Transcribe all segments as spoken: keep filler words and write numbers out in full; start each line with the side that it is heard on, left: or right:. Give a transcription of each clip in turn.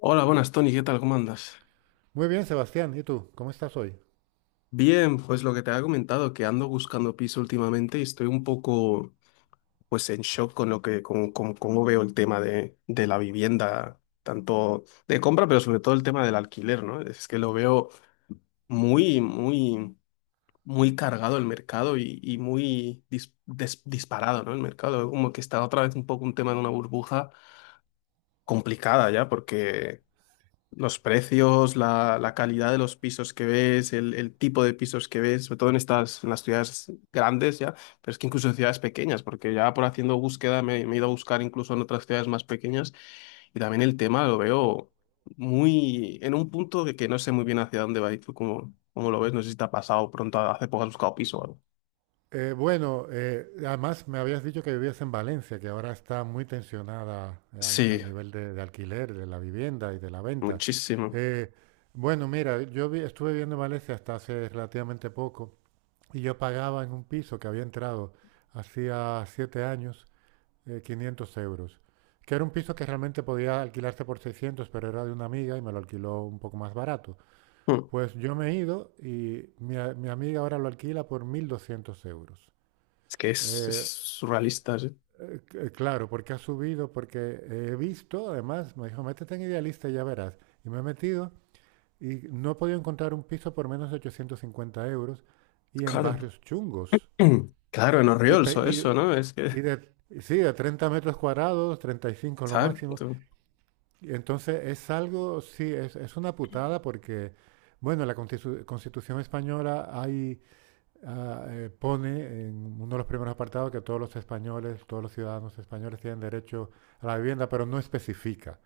left: Hola, buenas, Tony, ¿qué tal? ¿Cómo andas?
right: Muy bien, Sebastián. ¿Y tú? ¿Cómo estás hoy?
left: Bien, pues lo que te había comentado, que ando buscando piso últimamente y estoy un poco, pues, en shock con lo que, con, con cómo veo el tema de, de la vivienda, tanto de compra, pero sobre todo el tema del alquiler, ¿no? Es que lo veo muy, muy, muy cargado el mercado y, y muy dis- des- disparado, ¿no? El mercado, como que está otra vez un poco un tema de una burbuja complicada ya, porque los precios, la, la calidad de los pisos que ves, el, el tipo de pisos que ves, sobre todo en estas, en las ciudades grandes ya, pero es que incluso en ciudades pequeñas, porque ya por haciendo búsqueda me, me he ido a buscar incluso en otras ciudades más pequeñas y también el tema lo veo muy en un punto que, que no sé muy bien hacia dónde va y tú cómo, cómo lo ves, no sé si te ha pasado pronto, hace poco has buscado piso o algo.
right: Eh, bueno, eh, además me habías dicho que vivías en Valencia, que ahora está muy tensionada, eh, a, a
left: Sí,
right: nivel de, de alquiler, de la vivienda y de la venta.
left: muchísimo.
right: Eh, bueno, mira, yo vi- estuve viviendo en Valencia hasta hace relativamente poco y yo pagaba en un piso que había entrado hacía siete años, eh, quinientos euros, que era un piso que realmente podía alquilarse por seiscientos, pero era de una amiga y me lo alquiló un poco más barato.
left: Hmm.
right: Pues yo me he ido y mi, a- mi amiga ahora lo alquila por mil doscientos euros.
left: Es que es, es
right: Eh,
left: surrealista, sí.
right: eh, c- claro, porque ha subido, porque he visto. Además, me dijo: métete en Idealista y ya verás. Y me he metido y no he podido encontrar un piso por menos de ochocientos cincuenta euros y en
left: Claro.
right: barrios chungos.
left: Claro, en
right: Y,
left: Orriols
right: pe-
left: o eso,
right: y-
left: ¿no? Es que,
right: y de, y sí, de treinta metros cuadrados, treinta y cinco lo
left: ¿sabes?
right: máximo. Y Entonces es algo, sí, es, es una putada porque, bueno, en la constitu- Constitución española hay, ah, eh, pone en uno de los primeros apartados que todos los españoles, todos los ciudadanos españoles, tienen derecho a la vivienda, pero no especifica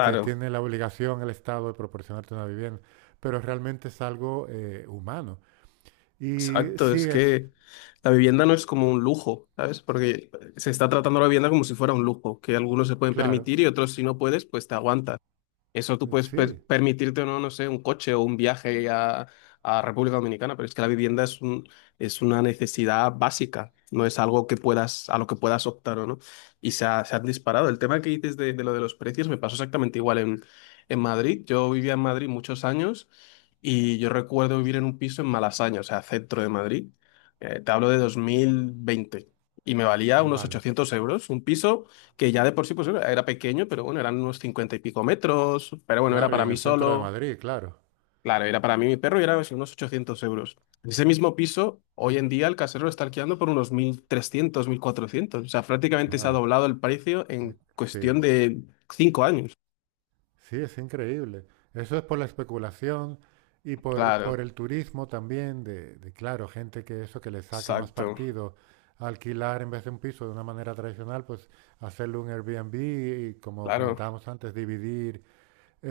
right: que tiene la obligación el Estado de proporcionarte una vivienda, pero realmente es algo eh, humano. Y
left: exacto.
right: sí
left: Es
right: es,
left: que la vivienda no es como un lujo, ¿sabes? Porque se está tratando la vivienda como si fuera un lujo, que algunos se pueden
right: claro,
left: permitir y otros si no puedes, pues te aguantas. Eso tú puedes per-
right: sí,
left: permitirte, no, no sé, un coche o un viaje a, a República Dominicana, pero es que la vivienda es un, es una necesidad básica, no es algo que puedas, a lo que puedas optar o no. Y se, ha- se han disparado. El tema que dices de, de lo de los precios me pasó exactamente igual en, en Madrid. Yo vivía en Madrid muchos años y yo recuerdo vivir en un piso en Malasaña, o sea, centro de Madrid. Eh, te hablo de dos mil veinte y me valía unos
right: vale,
left: ochocientos euros un piso que ya de por sí pues era era pequeño, pero bueno, eran unos cincuenta y pico metros, pero bueno, era
right: claro, y
left: para
right: en
left: mí
right: el centro de
left: solo,
right: Madrid, claro.
left: claro, era para mí y mi perro y era así unos ochocientos euros. Ese mismo piso, hoy en día el casero lo está alquilando por unos mil trescientos mil cuatrocientos, o sea, prácticamente se ha
right: Madre,
left: doblado el precio en cuestión
right: sí.
left: de cinco años.
right: Sí, es increíble. Eso es por la especulación y por,
left: Claro,
right: por el turismo también, de, de, claro, gente que eso que le saca más
left: exacto,
right: partido alquilar, en vez de un piso de una manera tradicional, pues hacerle un Airbnb y, como
left: claro,
right: comentábamos antes, dividir.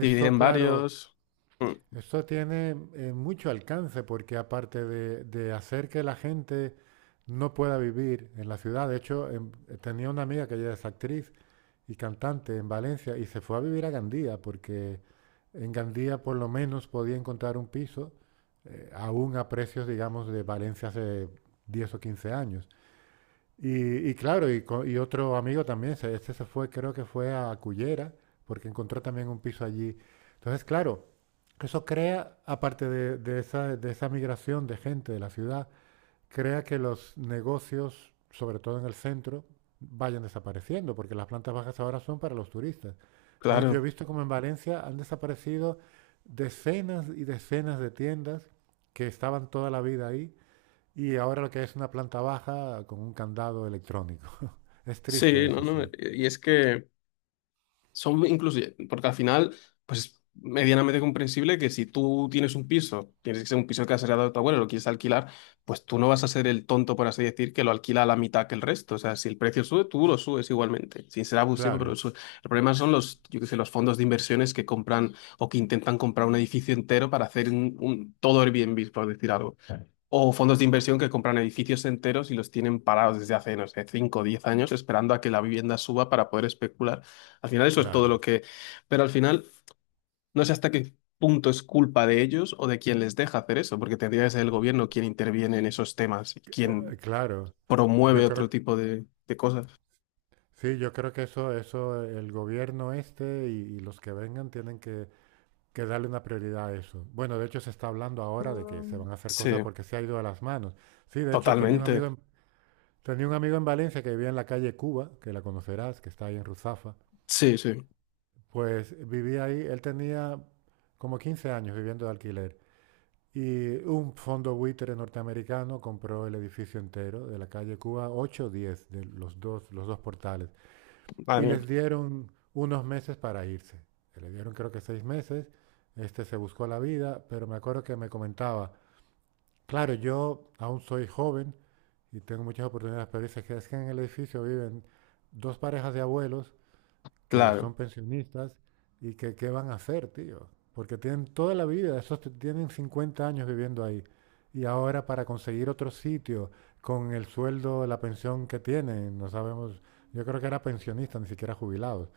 left: dividir en
right: claro,
left: varios, mm,
right: eso tiene eh, mucho alcance, porque aparte de, de hacer que la gente no pueda vivir en la ciudad, de hecho, em, tenía una amiga que ella es actriz y cantante en Valencia y se fue a vivir a Gandía, porque en Gandía por lo menos podía encontrar un piso eh, aún a precios, digamos, de Valencia hace diez o quince años. Y, y claro, y, co- y otro amigo también, este se fue, creo que fue a Cullera, porque encontró también un piso allí. Entonces, claro, eso crea, aparte de, de esa, de esa migración de gente de la ciudad, crea que los negocios, sobre todo en el centro, vayan desapareciendo, porque las plantas bajas ahora son para los turistas. Entonces yo he
left: claro,
right: visto como en Valencia han desaparecido decenas y decenas de tiendas que estaban toda la vida ahí, y ahora lo que es una planta baja con un candado electrónico. Es triste
left: sí, no,
right: eso,
left: no,
right: sí.
left: y es que... Son inclusive, porque al final, pues es medianamente comprensible que si tú tienes un piso, tienes que ser un piso que has heredado de tu abuelo, lo quieres alquilar, pues tú no vas a ser el tonto, por así decir, que lo alquila a la mitad que el resto. O sea, si el precio sube, tú lo subes igualmente, sin ser abusivo, pero
right: Claro,
left: sube. El problema son los, yo qué sé, los fondos de inversiones que compran o que intentan comprar un edificio entero para hacer un, un todo Airbnb, por decir algo. O fondos de inversión que compran edificios enteros y los tienen parados desde hace, no sé, cinco o diez años esperando a que la vivienda suba para poder especular. Al final eso es todo lo
right: claro.
left: que... Pero al final no sé hasta qué punto es culpa de ellos o de quien les deja hacer eso, porque tendría que ser el gobierno quien interviene en esos temas y
right: Eh,
left: quien
right: Claro, yo
left: promueve otro
right: creo,
left: tipo de, de cosas.
right: sí, yo creo que eso, eso, el gobierno este y, y los que vengan tienen que que darle una prioridad a eso. Bueno, de hecho, se está hablando ahora de que se van a hacer
left: Sí,
right: cosas, porque se ha ido a las manos. Sí, de hecho tenía un amigo
left: totalmente.
right: en, tenía un amigo en Valencia que vivía en la calle Cuba, que la conocerás, que está ahí en Ruzafa.
left: Sí, sí.
right: Pues vivía ahí, él tenía como quince años viviendo de alquiler. Y un fondo buitre norteamericano compró el edificio entero de la calle Cuba, ocho o diez, de los dos, los dos portales.
left: Madre
right: Y
left: mía.
right: les dieron unos meses para irse. Le dieron, creo, que seis meses. Este se buscó la vida, pero me acuerdo que me comentaba, claro, yo aún soy joven y tengo muchas oportunidades, pero dice que es que en el edificio viven dos parejas de abuelos que
left: Claro.
right: son pensionistas, y que qué van a hacer, tío, porque tienen toda la vida, esos t- tienen cincuenta años viviendo ahí. Y ahora, para conseguir otro sitio con el sueldo, la pensión que tienen, no sabemos, yo creo que era pensionista, ni siquiera jubilados.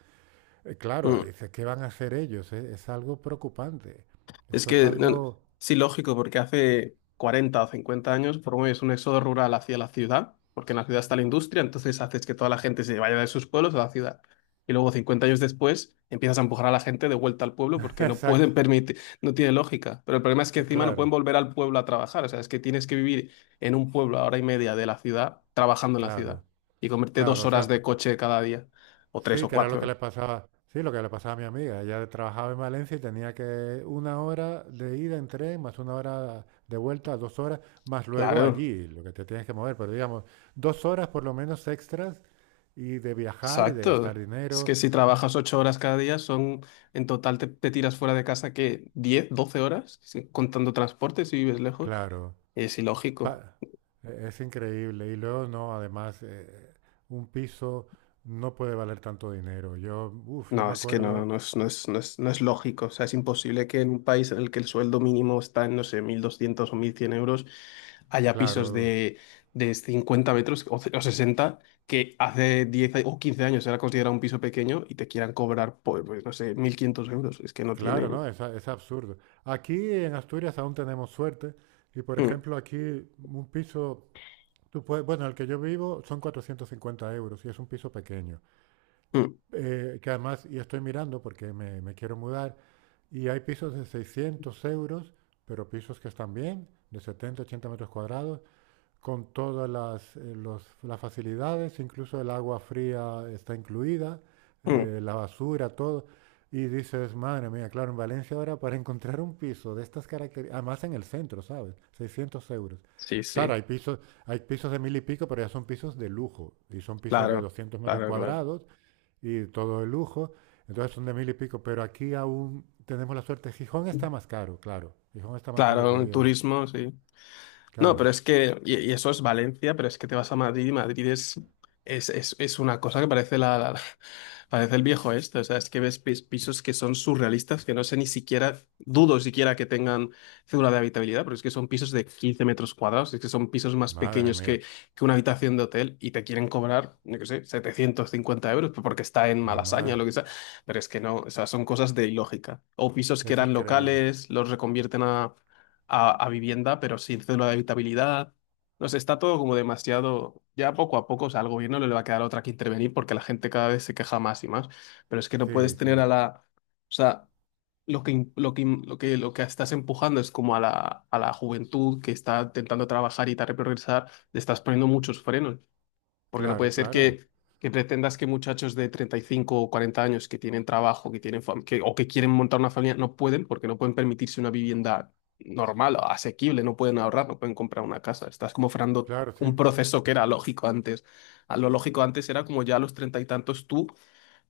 right: Eh, Claro,
left: Mm.
right: dice, ¿qué van a hacer ellos? Eh, Es, algo preocupante.
left: Es
right: Eso es
left: que, no, no,
right: algo...
left: sí, lógico, porque hace cuarenta o cincuenta años promueves un éxodo rural hacia la ciudad, porque en la ciudad está la industria, entonces haces que toda la gente se vaya de sus pueblos a la ciudad. Y luego, cincuenta años después, empiezas a empujar a la gente de vuelta al pueblo porque no
right: Exacto.
left: pueden permitir, no tiene lógica. Pero el problema es que
right: Eh,
left: encima no pueden
right: Claro,
left: volver al pueblo a trabajar, o sea, es que tienes que vivir en un pueblo a hora y media de la ciudad, trabajando en la ciudad,
right: claro,
left: y comerte
right: claro.
left: dos
right: O
left: horas
right: sea,
left: de coche cada día, o tres
right: sí,
left: o
right: que era lo que le
left: cuatro.
right: pasaba. Sí, lo que le pasaba a mi amiga. Ella trabajaba en Valencia y tenía que una hora de ida en tren, más una hora de vuelta, dos horas, más luego
left: Claro.
right: allí, lo que te tienes que mover. Pero digamos, dos horas por lo menos extras, y de viajar y de gastar
left: Exacto. Es
right: dinero.
left: que si trabajas ocho horas cada día, son en total te, te tiras fuera de casa que diez doce horas, sí, contando transporte si vives lejos.
right: Claro.
left: Es ilógico.
right: Pa- eh, es increíble. Y luego no, además, eh, un piso no puede valer tanto dinero. Yo, uff, yo
left: No,
right: me
left: es que no,
right: acuerdo,
left: no es, no es, no es, no es lógico. O sea, es imposible que en un país en el que el sueldo mínimo está en, no sé, mil doscientos o mil cien euros, haya pisos
right: claro,
left: de, de cincuenta metros o, ce- o sesenta que hace diez o quince años era considerado un piso pequeño y te quieran cobrar, pues, pues, no sé, mil quinientos euros. Es que no tiene...
right: claro, ¿no? Es, a- es absurdo. Aquí en Asturias aún tenemos suerte. Y por
left: Mm,
right: ejemplo, aquí un piso, tú puedes, bueno, el que yo vivo son cuatrocientos cincuenta euros y es un piso pequeño.
left: mm,
right: Eh, que además, y estoy mirando porque me, me quiero mudar, y hay pisos de seiscientos euros, pero pisos que están bien, de setenta ochenta metros cuadrados, con todas las, eh, los- las facilidades, incluso el agua fría está incluida,
left: mm.
right: eh, la basura, todo. Y dices, madre mía, claro, en Valencia ahora, para encontrar un piso de estas características, además en el centro, ¿sabes?, seiscientos euros.
left: Sí,
right: Claro,
left: sí,
right: hay pisos, hay pisos de mil y pico, pero ya son pisos de lujo. Y son pisos de
left: claro,
right: doscientos metros
left: claro, claro.
right: cuadrados y todo de lujo. Entonces son de mil y pico. Pero aquí aún tenemos la suerte. Gijón está más caro, claro. Gijón está más caro
left: Claro,
right: que
left: el
right: Oviedo.
left: turismo, sí. No,
right: Claro.
left: pero es que, y, y eso es Valencia, pero es que te vas a Madrid y Madrid es, es, es, es una cosa que parece la, la- parece el viejo este. O sea, es que ves pis- pisos que son surrealistas, que no sé ni siquiera, dudo siquiera que tengan cédula de habitabilidad, pero es que son pisos de quince metros cuadrados, es que son pisos más
right: Madre
left: pequeños
right: mía.
left: que, que una habitación de hotel y te quieren cobrar, yo qué sé, setecientos cincuenta euros porque está en Malasaña o
right: Madre
left: lo que sea. Pero es que no, o sea, son cosas de ilógica. O pisos que
right: Es
left: eran
right: increíble.
left: locales, los reconvierten a a, a vivienda, pero sin cédula de habitabilidad. No sé, está todo como demasiado. Ya poco a poco, o sea, al gobierno no le va a quedar otra que intervenir porque la gente cada vez se queja más y más. Pero es que no puedes
right: Sí,
left: tener
right: sí.
left: a la. O sea, lo que, im- lo que, im- lo que, lo que estás empujando es como a la, a la juventud que está intentando trabajar y tal, progresar, le estás poniendo muchos frenos. Porque no puede
right: Claro,
left: ser
right: claro.
left: que, que pretendas que muchachos de treinta y cinco o cuarenta años que tienen trabajo, que tienen fam- que, o que quieren montar una familia, no pueden porque no pueden permitirse una vivienda normal, asequible, no pueden ahorrar, no pueden comprar una casa. Estás como frenando
right: Claro,
left: un
right: sí.
left: proceso que era lógico antes. A lo lógico antes era como ya a los treinta y tantos tú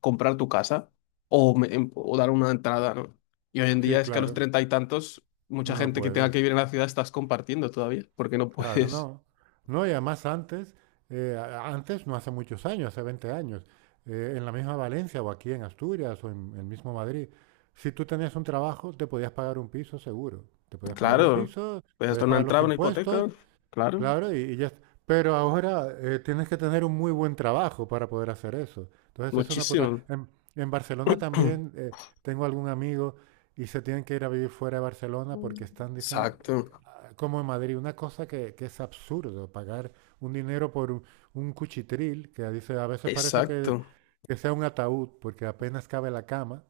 left: comprar tu casa o, me- em- o dar una entrada, ¿no? Y hoy en
right: Sí,
left: día es que a los
right: claro.
left: treinta y tantos,
right: No
left: mucha
right: no
left: gente que tenga que
right: puedes.
left: vivir en la ciudad estás compartiendo todavía, porque no
right: Claro,
left: puedes.
right: no. No, y además antes, eh, a- antes, no hace muchos años, hace veinte años, eh, en la misma Valencia o aquí en Asturias o en el mismo Madrid, si tú tenías un trabajo, te podías pagar un piso seguro. Te podías pagar un
left: Claro,
right: piso,
left: pues esto
right: podías
left: no
right: pagar los
left: entraba en una
right: impuestos.
left: hipoteca, claro,
right: Claro, y, y ya. est- Pero ahora, eh, tienes que tener un muy buen trabajo para poder hacer eso. Entonces es una puta.
left: muchísimo.
right: En, en Barcelona también, eh, tengo algún amigo y se tienen que ir a vivir fuera de Barcelona porque están, dicen, eh,
left: Exacto,
right: ah, como en Madrid, una cosa que, que es absurdo: pagar un dinero por un, un cuchitril, que dice, a veces parece que,
left: exacto,
right: que sea un ataúd, porque apenas cabe la cama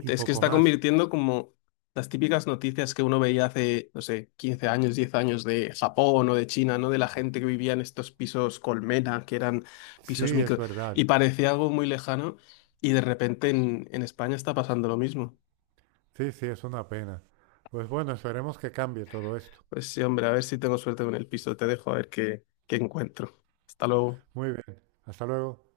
right: y
left: Es que se
right: poco
left: está
right: más.
left: convirtiendo como las típicas noticias que uno veía hace, no sé, quince años, diez años de Japón o de China, ¿no? De la gente que vivía en estos pisos colmena, que eran
right: Sí,
left: pisos
right: es
left: micro, y
right: verdad.
left: parecía algo muy lejano, y de repente en, en España está pasando lo mismo.
right: Sí, sí, es una pena. Pues bueno, esperemos que cambie todo esto.
left: Pues sí, hombre, a ver si tengo suerte con el piso, te dejo a ver qué, qué encuentro. Hasta luego.
right: Muy bien. Hasta luego.